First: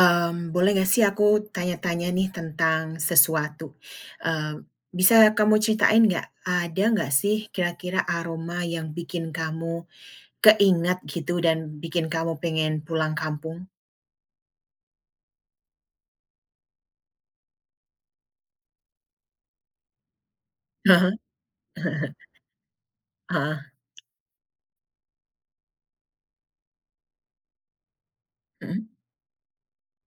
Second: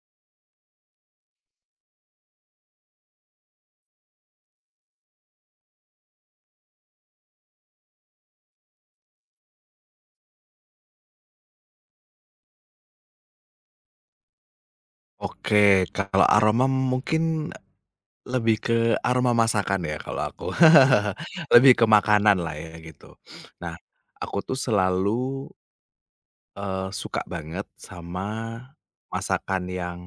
Boleh nggak sih aku tanya-tanya nih tentang sesuatu? Eee, Bisa kamu ceritain nggak, ada nggak sih kira-kira aroma yang bikin kamu keingat gitu dan bikin kamu pengen pulang kampung? Oke, kalau aroma mungkin lebih ke aroma masakan ya kalau aku, Heeh, lebih ke makanan lah ya gitu. heeh, Nah, aku tuh selalu, suka banget sama mhm, masakan yang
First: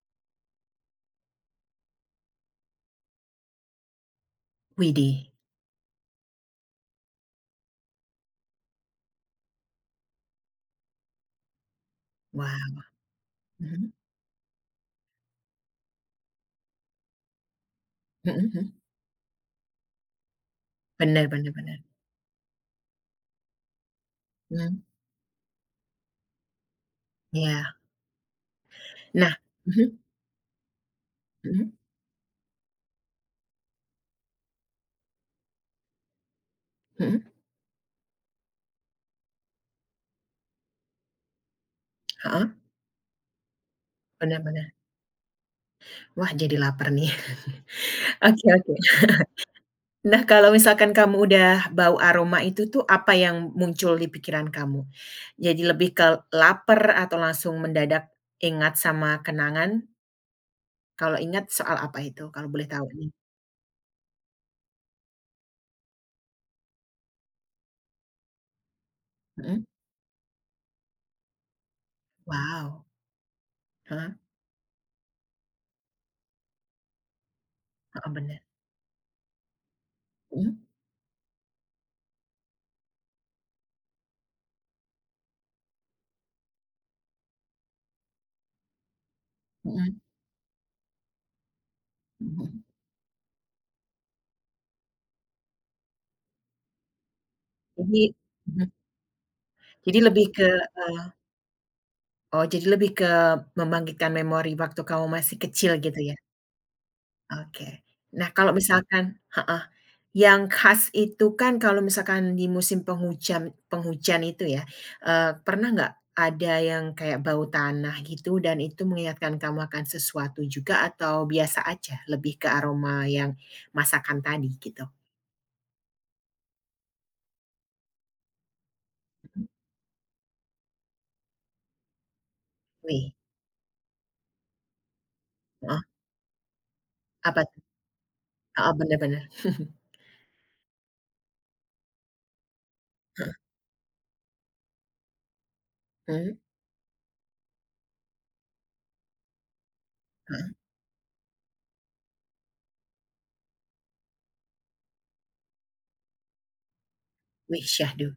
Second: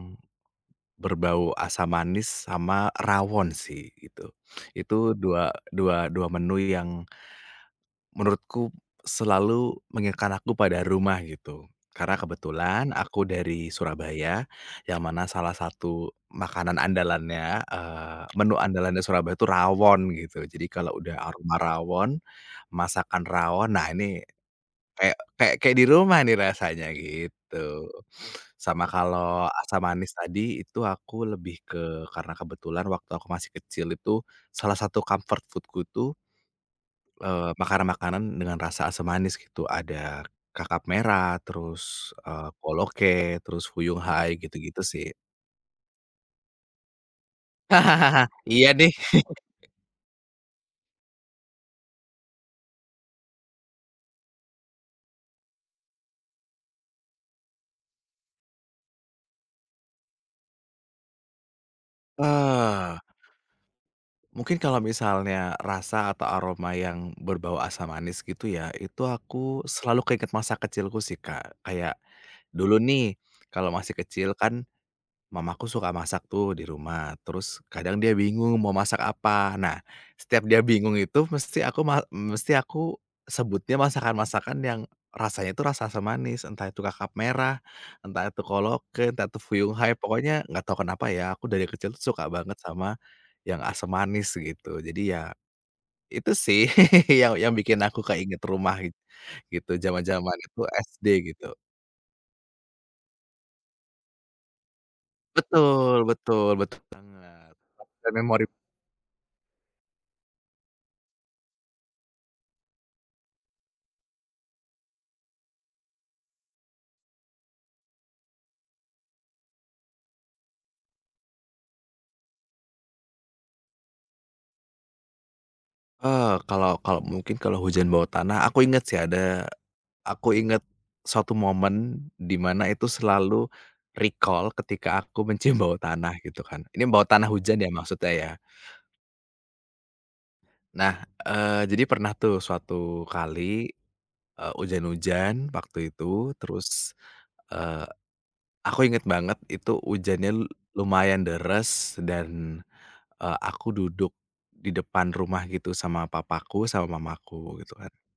berbau asam manis sama rawon sih gitu. Itu widih, dua dua dua menu yang menurutku selalu mengingatkan aku pada rumah gitu. Karena wow, kebetulan aku dari mhm, Surabaya, yang mana salah satu makanan andalannya, mhm menu mhm, andalannya Surabaya itu rawon gitu. Jadi kalau udah bener bener aroma bener, rawon, masakan rawon, nah ini mmm, kayak kayak kayak di rumah nih rasanya iya, gitu. Sama nah kalau asam mhm, manis tadi itu aku lebih mhm, ke karena kebetulan waktu aku masih kecil itu salah satu comfort foodku itu, mhm, makanan-makanan dengan rasa asam manis gitu, ada kakap merah, terus, heeh, koloke, terus fuyung hai, bener bener, gitu-gitu sih. wah jadi lapar nih, oke Iya oke. nih, Nah, kalau misalkan kamu udah bau aroma itu tuh, apa yang muncul di pikiran kamu? Jadi lebih ke lapar atau langsung mendadak ingat sama kenangan? Kalau ingat soal apa itu, kalau boleh tahu eee, nih? mungkin kalau misalnya rasa atau aroma yang berbau asam manis gitu ya, itu aku Mhm, selalu keinget masa kecilku sih, Kak. Kayak dulu wow, nih, kalau masih heeh, kecil kan, mamaku suka masak tuh di rumah, terus kadang dia heeh, bener, bingung mau masak apa. Nah, setiap dia mhm, bingung itu mesti aku sebutnya masakan-masakan yang rasanya itu rasa-rasa manis, entah itu kakap merah, entah itu koloke, entah itu fuyung hai, mhm, pokoknya nggak tahu kenapa ya, aku dari kecil tuh suka banget mhm. sama yang asam manis gitu. Jadi ya itu sih yang bikin aku Jadi keinget mhm, rumah gitu, jadi lebih zaman-zaman ke, itu SD eee, gitu. Oh, jadi lebih ke membangkitkan memori waktu kamu masih kecil Betul gitu ya? betul betul banget. Oke. Dan Nah, memori kalau misalkan heeh. Yang khas itu kan kalau misalkan di musim penghujan penghujan itu ya, pernah nggak ada yang kayak bau tanah gitu dan itu mengingatkan kamu akan sesuatu juga atau biasa aja lebih ke aroma yang masakan tadi gitu? Eee, kalau kalau mungkin kalau hujan bawah tanah, aku inget sih ada Mhm. aku inget suatu momen di mana itu Wih, selalu recall ketika aku mencium bau heeh, tanah gitu kan. Ini bau tanah apa hujan tuh? ya maksudnya ya. Heeh, bener bener. Nah, jadi pernah tuh suatu Heeh, kali, hujan-hujan waktu itu mhm, terus, eee, aku inget banget itu hujannya heeh. lumayan deres dan, aku duduk di depan rumah gitu sama papaku sama mamaku Wih, gitu kan. syahdu.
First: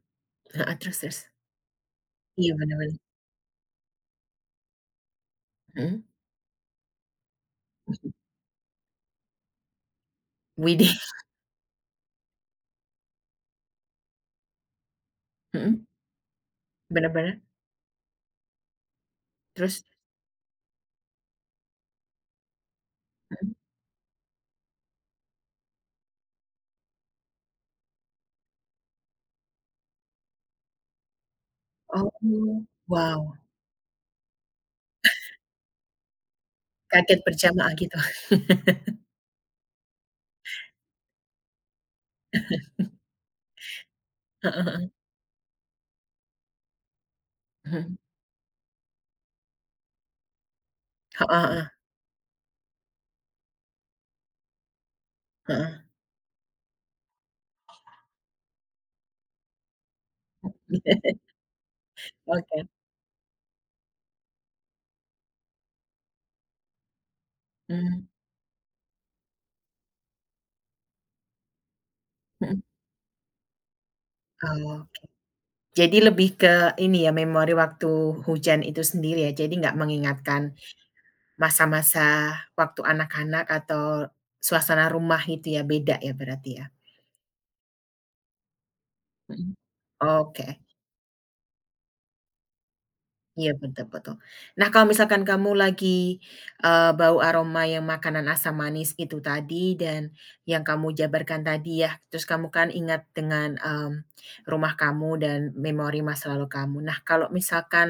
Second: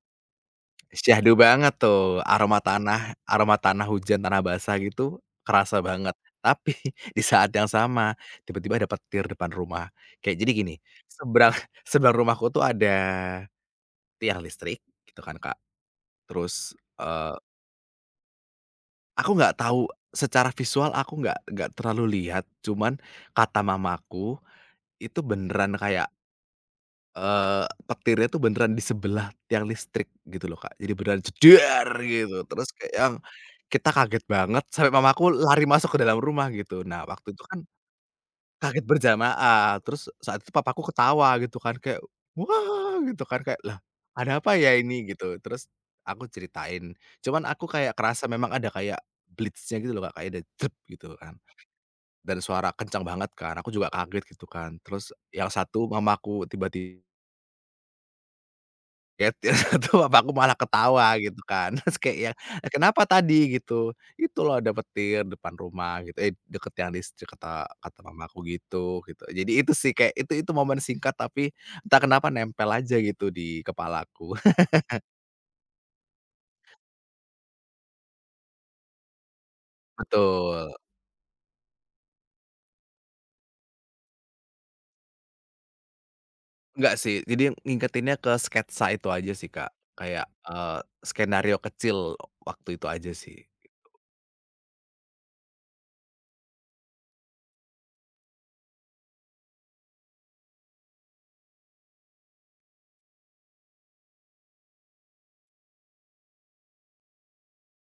Heeh, terus terus? Syahdu banget tuh, Iya, aroma bener bener. tanah aroma tanah hujan, tanah basah gitu kerasa Mhm. banget. Tapi di saat yang sama tiba-tiba ada petir depan rumah. Kayak jadi gini, Widih, seberang seberang rumahku tuh ada tiang listrik gitu kan, Kak. mhm, Terus, bener eee, bener, aku nggak terus? tahu secara visual aku nggak terlalu lihat, cuman Mhm. kata mamaku itu beneran kayak, petirnya tuh beneran di sebelah tiang listrik gitu loh, Kak. Jadi beneran jedar gitu, Oh, terus kayak yang wow, kita kaget banget sampai mamaku lari masuk ke dalam rumah gitu. Nah, kaget waktu itu kan berjamaah gitu. kaget berjamaah, terus saat itu papaku ketawa gitu kan kayak, "Wah!" gitu kan, kayak, "Lah, ada apa Heeh ya heeh, ini?" gitu. Terus aku ceritain, cuman aku kayak mhm, kerasa memang ada kayak blits-nya gitu loh, Kak, kayak ada jep gitu heeh kan, heeh dan suara kencang banget kan, aku juga kaget gitu kan. Terus yang heeh. satu mamaku getir satu bapakku malah ketawa gitu kan, terus kayak ya, Oke, "Eh, kenapa tadi?" gitu, "Itu loh ada petir depan rumah," gitu, "eh, deket yang listrik," kata kata mhm mamaku gitu gitu. Jadi itu sih kayak itu momen singkat tapi entah kenapa mhm, nempel aja gitu di kepalaku. oke. Jadi lebih ke ini ya, memori waktu hujan itu sendiri ya, jadi nggak mengingatkan Betul, masa-masa waktu anak-anak atau suasana rumah gitu ya, beda ya berarti ya? enggak sih, jadi ngingetinnya ke sketsa itu aja sih, Mhm, Kak, kayak, oke. Skenario kecil waktu itu aja sih. Iya, betul betul. Nah, kalau misalkan kamu lagi, bau aroma yang makanan asam manis itu tadi dan yang kamu jabarkan tadi ya, terus kamu kan ingat dengan rumah kamu dan memori masa lalu kamu. Nah, kalau misalkan,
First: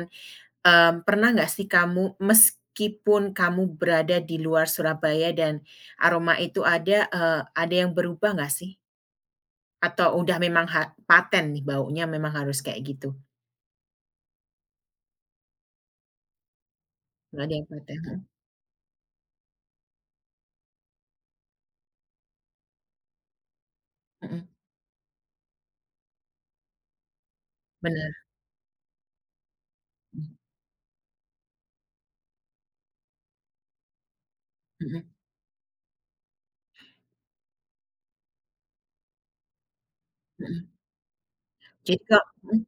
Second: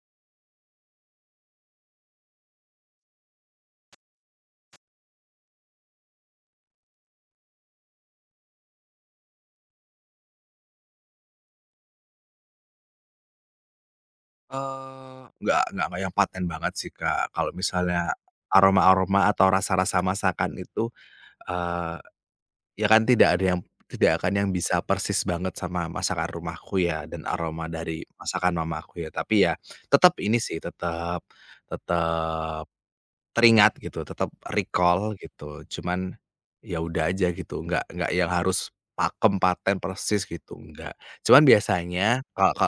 mmm, pernah nggak sih kamu meskipun kamu berada di luar Surabaya dan aroma itu ada yang berubah nggak sih? Atau udah memang paten nih baunya memang harus kayak gitu? Eee, nggak yang paten banget sih, Kak. Nggak Kalau ada yang paten? misalnya Mhm aroma-aroma atau rasa-rasa masakan itu, eee, ya kan tidak akan mhm. yang bisa persis banget sama masakan rumahku ya dan aroma dari Bener. masakan mamaku ya. Tapi ya tetap ini sih, tetap tetap teringat gitu, tetap Mhm recall mhm. gitu. Cuman ya udah aja gitu, nggak yang harus pakem, paten, persis gitu, Mhm. enggak. Cuman Jadi biasanya Kak ka mhm ka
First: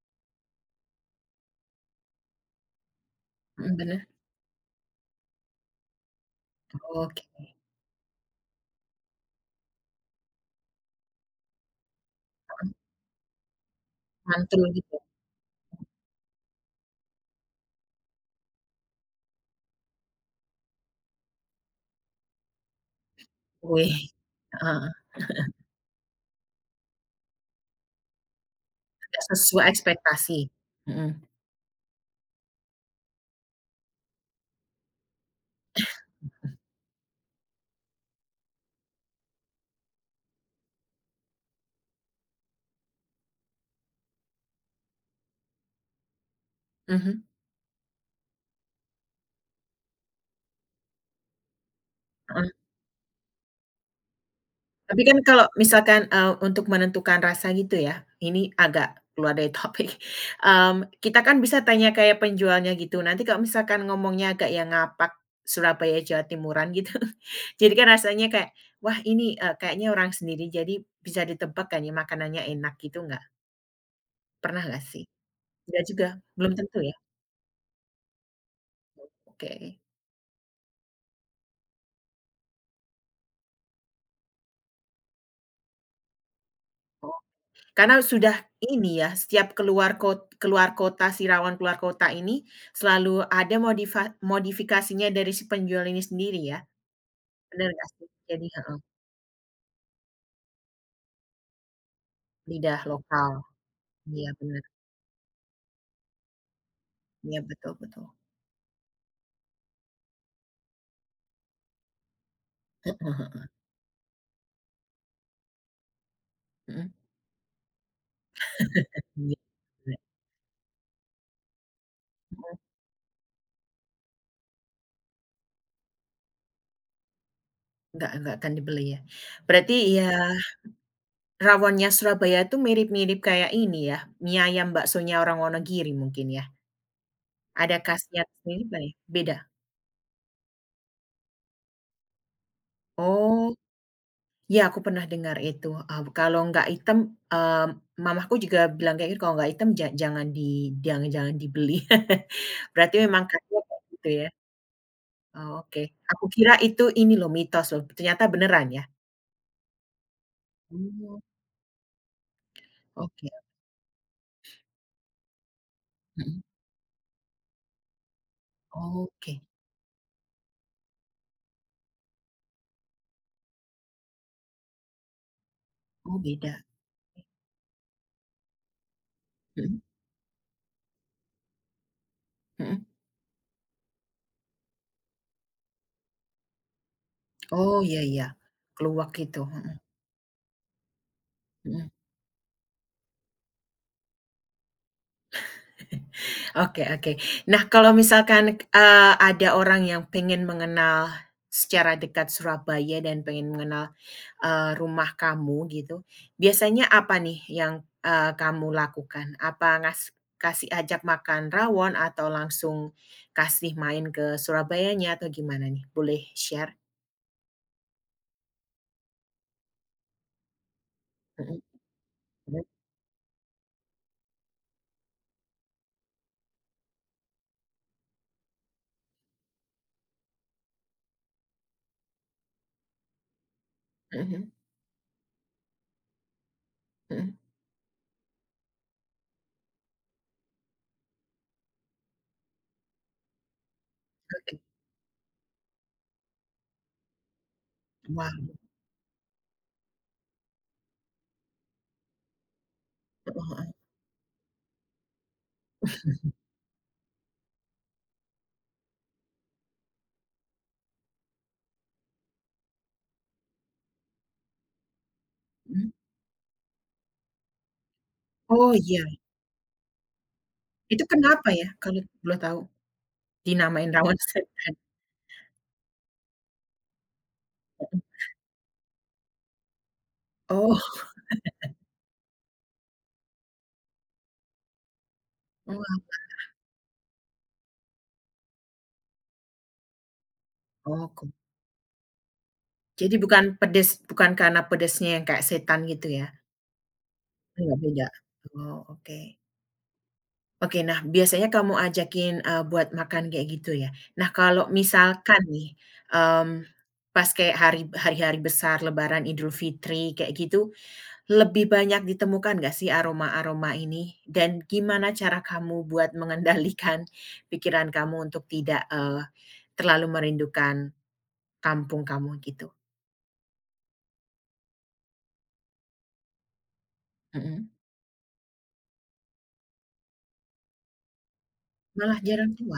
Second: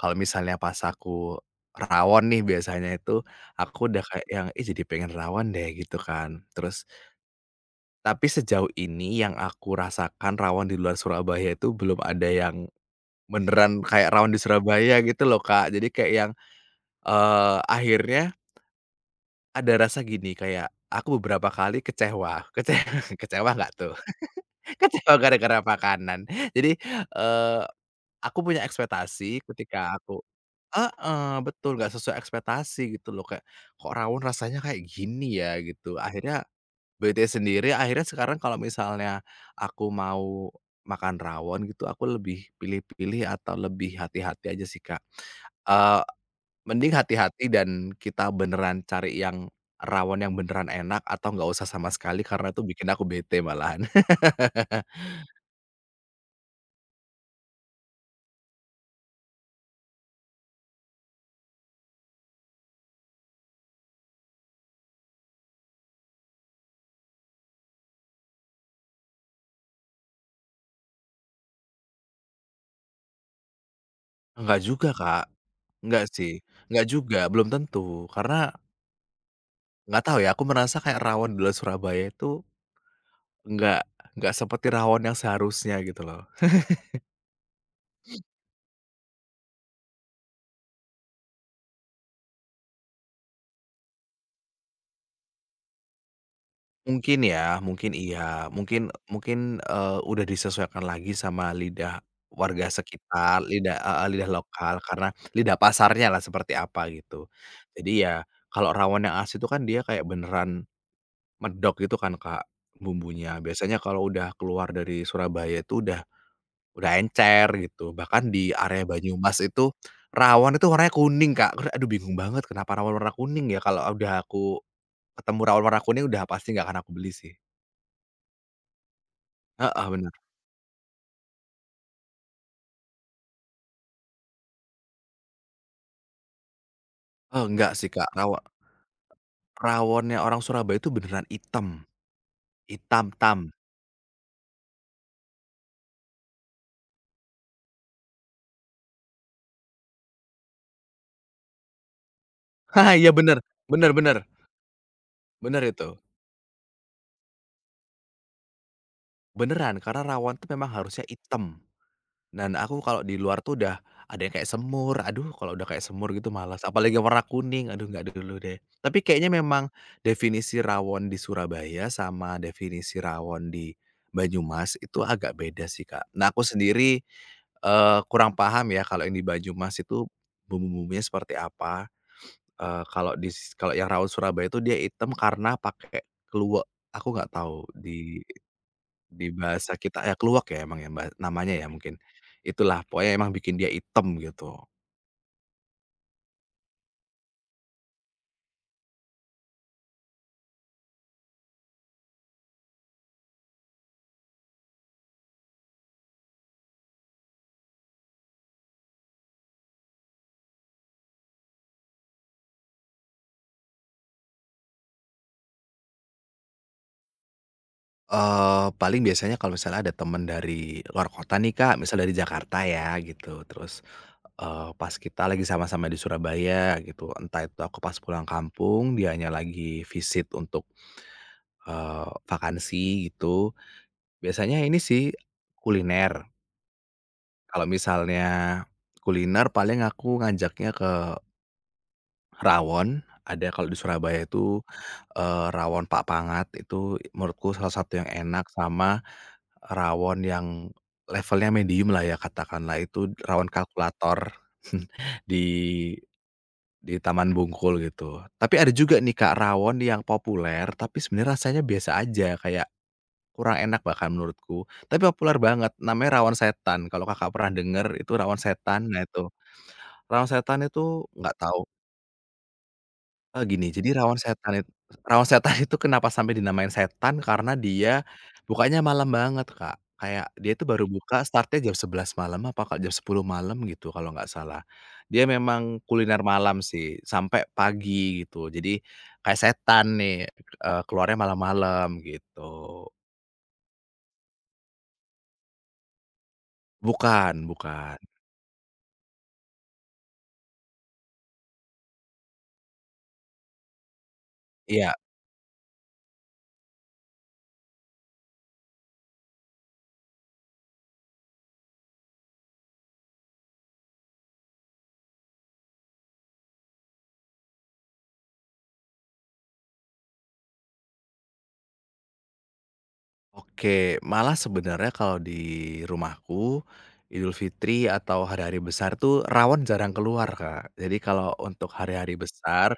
kalau misalnya pas aku rawon nih biasanya itu, mhm, aku udah bener. kayak yang, "Ih, jadi pengen rawon deh," gitu kan. Terus Oke, tapi sejauh ini yang aku rasakan rawon di luar Surabaya itu belum ada yang mhm, beneran kayak rawon di mantul gitu ya? Surabaya gitu loh, Kak. Jadi kayak yang, akhirnya ada rasa gini, kayak aku beberapa kali kecewa, kecewa, kecewa nggak tuh? Wih, heeh Kecewa gara-gara makanan. Jadi, eee, aku punya nggak ekspektasi sesuai ketika aku. ekspektasi. Mhm. Heeh, betul, nggak sesuai ekspektasi gitu loh, kayak, "Kok rawon rasanya kayak gini ya?" gitu. Akhirnya bete sendiri, akhirnya sekarang kalau misalnya aku mau makan rawon gitu, aku lebih pilih-pilih atau lebih hati-hati aja sih, Kak. Eee, Mending Mhm. hati-hati dan kita beneran cari yang rawon yang beneran enak atau nggak usah sama sekali Heeh. karena itu bikin aku bete malahan. Tapi kan kalau misalkan, untuk menentukan rasa gitu ya, ini agak keluar dari topik, kita kan bisa tanya kayak penjualnya gitu, nanti kalau misalkan ngomongnya agak yang ngapak Surabaya, Jawa Timuran gitu, jadi kan rasanya kayak, "Wah ini, kayaknya orang sendiri," jadi bisa ditebak kan ya makanannya enak gitu nggak? Enggak Pernah nggak juga, sih? Kak. Nggak Enggak juga? sih, Belum tentu enggak ya? juga, belum tentu. Karena Oke. nggak tahu ya, aku merasa kayak rawon di luar Surabaya itu nggak nggak seperti rawon yang seharusnya gitu loh. Oh, karena sudah ini ya, setiap keluar kota, siraman keluar kota ini selalu ada modifikasinya dari si penjual ini sendiri ya? Mungkin ya, Benar nggak mungkin sih? Jadi iya, heeh, mungkin mungkin, udah disesuaikan lagi sama lidah warga lidah lokal. sekitar, lidah heeh, Iya lidah benar, lokal karena lidah pasarnya lah seperti apa gitu. iya betul Jadi betul. ya kalau rawon yang asli itu kan dia kayak beneran medok gitu kan, Kak, bumbunya. Heeh Biasanya kalau udah keluar dari Surabaya itu udah mhm. udah encer gitu. Bahkan di area Banyumas Iya, itu rawon itu warnanya kuning, Kak. Aduh bingung banget mhm, kenapa rawon warna kuning ya kalau udah aku. Ketemu rawon warna kuning udah pasti nggak akan aku beli sih. nggak akan dibeli ya? Berarti Heeh, ya bener. rawonnya Surabaya itu mirip-mirip kayak ini ya, mie ayam baksonya orang Wonogiri mungkin ya? Oh, enggak Ada sih, Kak, khasnya sendiri nggak ya? Beda? rawonnya orang Surabaya itu beneran item, hitam-tam. Oh. Iya, aku pernah dengar itu, kalau nggak hitam, eee, mamaku juga bilang kayak gitu, "Kalau nggak hitam ja jangan di jangan jangan dibeli." Berarti Iya memang bener, khasnya kayak bener gitu bener, ya? Oh, bener oke. itu. Aku kira itu ini loh, mitos loh, ternyata beneran ya? Beneran, karena rawon tuh memang harusnya Oh, item. Dan aku kalau di oke, luar tuh udah ada yang kayak semur, aduh kalau udah kayak semur gitu mhm, malas, apalagi yang warna kuning, aduh nggak dulu deh. Tapi kayaknya oke. memang definisi rawon di Surabaya sama definisi rawon di Banyumas itu agak beda sih, Kak. Oh, Nah, aku beda. sendiri, kurang paham ya kalau yang di Banyumas Mhm, itu bumbu-bumbunya seperti apa, eee, mhm. kalau di kalau yang rawon Surabaya itu dia hitam karena pakai keluak. Aku nggak tahu Oh, iya di iya, keluak di gitu, bahasa mhm kita ya keluak ya emang ya Mbak, namanya ya mhm. mungkin? Itulah pokoknya emang bikin dia item gitu. Oke oke. Nah, kalau misalkan, ada orang yang pengen mengenal secara dekat Surabaya dan pengen mengenal, rumah kamu gitu, biasanya apa nih yang, kamu lakukan? Apa kasih ajak makan rawon atau langsung kasih main ke Surabayanya atau gimana nih? Boleh share? Paling biasanya kalau misalnya ada temen dari luar kota nih Mhm Kak, misal dari mhm Jakarta ya gitu, terus, pas kita lagi sama-sama di Surabaya gitu, entah itu aku pas pulang kampung, dianya lagi visit untuk, vakansi gitu, mhm biasanya ini sih kuliner. mhm, Kalau misalnya kuliner paling aku ngajaknya rawon, ada kalau di Surabaya oke. itu, rawon Pak Pangat itu menurutku salah satu yang Wah, enak sama rawon yang levelnya medium lah ya katakanlah itu heeh rawon heeh, kalkulator di di Taman Bungkul gitu. Tapi ada juga nih Kak rawon yang populer tapi sebenarnya rasanya biasa aja kayak kurang enak bahkan menurutku, tapi populer banget mhm. namanya rawon setan kalau Kakak pernah denger itu rawon Oh, setan, iya. nah itu. Rawon setan Itu itu nggak kenapa tahu. ya kalau boleh tahu Gini, dinamain jadi rawon setan? Rawan Setan itu kenapa sampai dinamain setan karena dia bukanya malam banget, Kak. Kayak dia itu Oh. baru buka start-nya jam 11 malam apa kak jam 10 malam gitu kalau nggak salah. Dia memang Wah, kuliner malam sih, sampai pagi gitu. Jadi kayak setan nih, keluarnya oke. malam-malam gitu. Jadi bukan pedes bukan karena pedesnya yang kayak setan gitu ya? Bukan Enggak bukan. beda? Oh, oke. Oke, nah biasanya kamu ajakin, buat makan kayak gitu ya. Nah kalau Iya. misalkan nih, mmm, pas kayak hari-hari besar Lebaran, Idul Fitri kayak gitu, lebih banyak ditemukan nggak sih aroma-aroma ini? Dan gimana cara kamu buat mengendalikan pikiran kamu untuk tidak, terlalu merindukan kampung kamu gitu? Oke, malah sebenarnya kalau di rumahku, Idul Mhm. Fitri atau hari-hari besar tuh rawon jarang keluar, Kak. Jadi kalau untuk hari-hari Malah jarang tuh. besar.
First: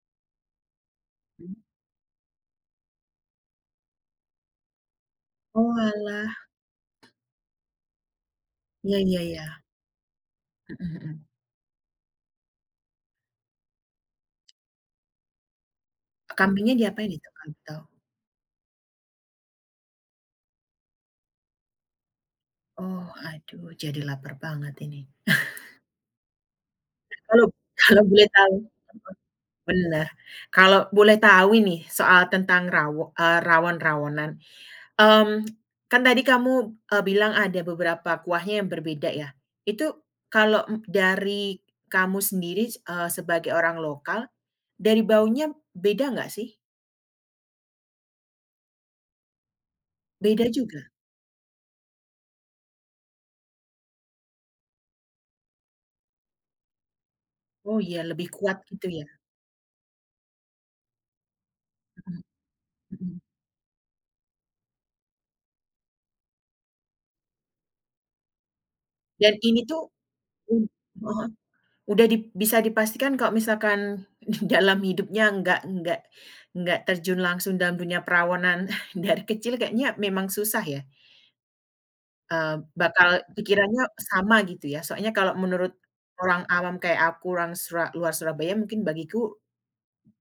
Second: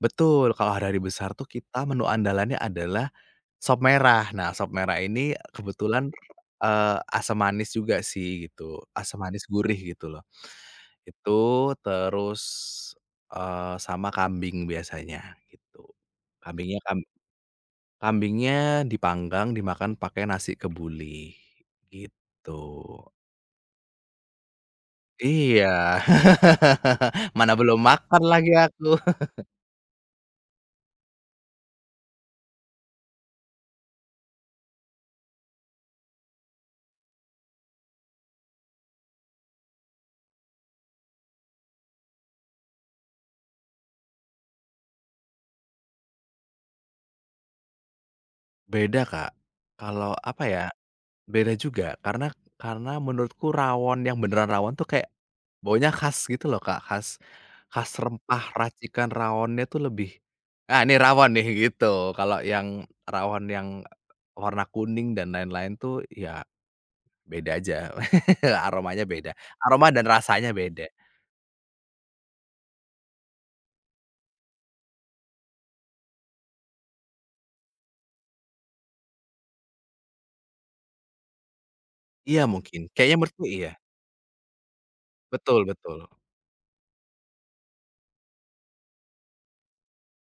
Betul, kalau hari-hari besar tuh Mmm, kita menu andalannya adalah sop merah. Nah, sop merah ini kebetulan, oalah, asam manis juga sih gitu, iya asam iya manis iya, gurih gitu loh. mhm mhm. Itu terus, sama kambing biasanya gitu. Kambingnya Kambingnya diapain itu kalau boleh tahu? Kambingnya dipanggang, dimakan pakai nasi kebuli, gitu. Oh, aduh jadi lapar banget ini. Iya. Kalau Mana belum kalau makan boleh lagi tahu aku. bener, kalau boleh tahu ini soal tentang rawon-rawonan, mmm, kan tadi kamu, bilang ada beberapa kuahnya yang berbeda ya, itu kalau, dari kamu sendiri, sebagai orang lokal, dari baunya beda nggak sih? Beda, Kak. Kalau apa Beda ya, juga? beda juga karena menurutku rawon yang beneran rawon tuh kayak baunya khas gitu loh, Kak, khas Oh khas iya lebih rempah kuat gitu ya? racikan rawonnya tuh lebih, "Ah, ini rawon nih," gitu. Mhm Kalau yang mhm. rawon yang warna kuning dan lain-lain tuh ya beda aja, aromanya beda. Dan ini tuh Aroma dan rasanya mmm, beda. heeh, udah di bisa dipastikan kalau misalkan di dalam hidupnya nggak terjun langsung dalam dunia perawanan dari kecil kayaknya memang susah ya, Iya mungkin, bakal kayaknya menurutku iya. pikirannya sama gitu ya. Soalnya kalau Betul menurut betul. orang awam kayak aku, orang luar Surabaya mungkin bagiku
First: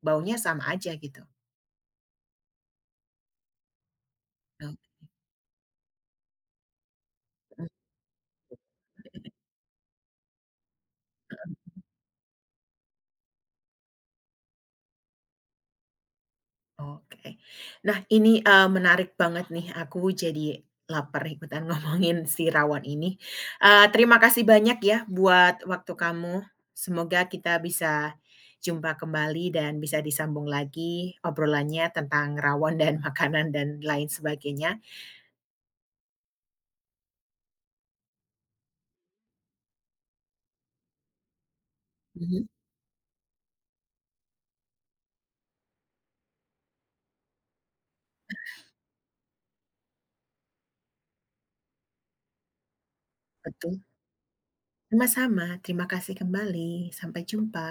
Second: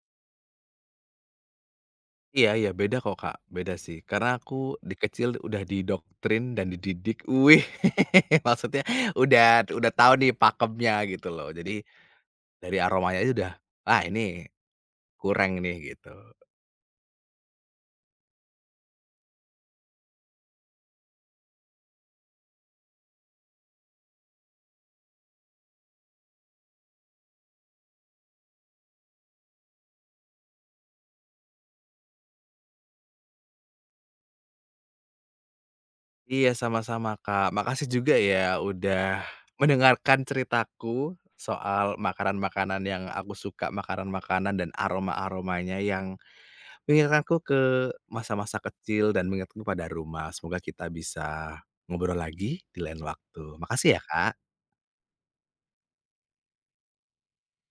baunya sama aja gitu. Iya iya, beda kok, Kak, beda sih. Karena aku Nah di kecil udah didoktrin dan dididik wih, mhm. maksudnya udah tahu nih pakemnya gitu loh. Jadi dari aromanya aja udah, "Ah, ini kurang nih," gitu. Oke. Nah ini, menarik banget nih, aku jadi lapar ikutan ngomongin si rawon ini. Terima kasih banyak ya buat waktu kamu. Semoga kita bisa jumpa kembali dan bisa disambung lagi obrolannya tentang rawon dan makanan dan lain sebagainya. Iya, sama-sama, Kak. Makasih juga ya udah mendengarkan ceritaku soal Mhm. makanan-makanan yang aku suka, makanan-makanan dan aroma-aromanya yang mengingatkanku ke masa-masa kecil dan mengingatku pada rumah. Semoga kita bisa ngobrol lagi di lain waktu. Betul, Makasih ya, Kak. sama-sama. Terima kasih kembali. Sampai jumpa.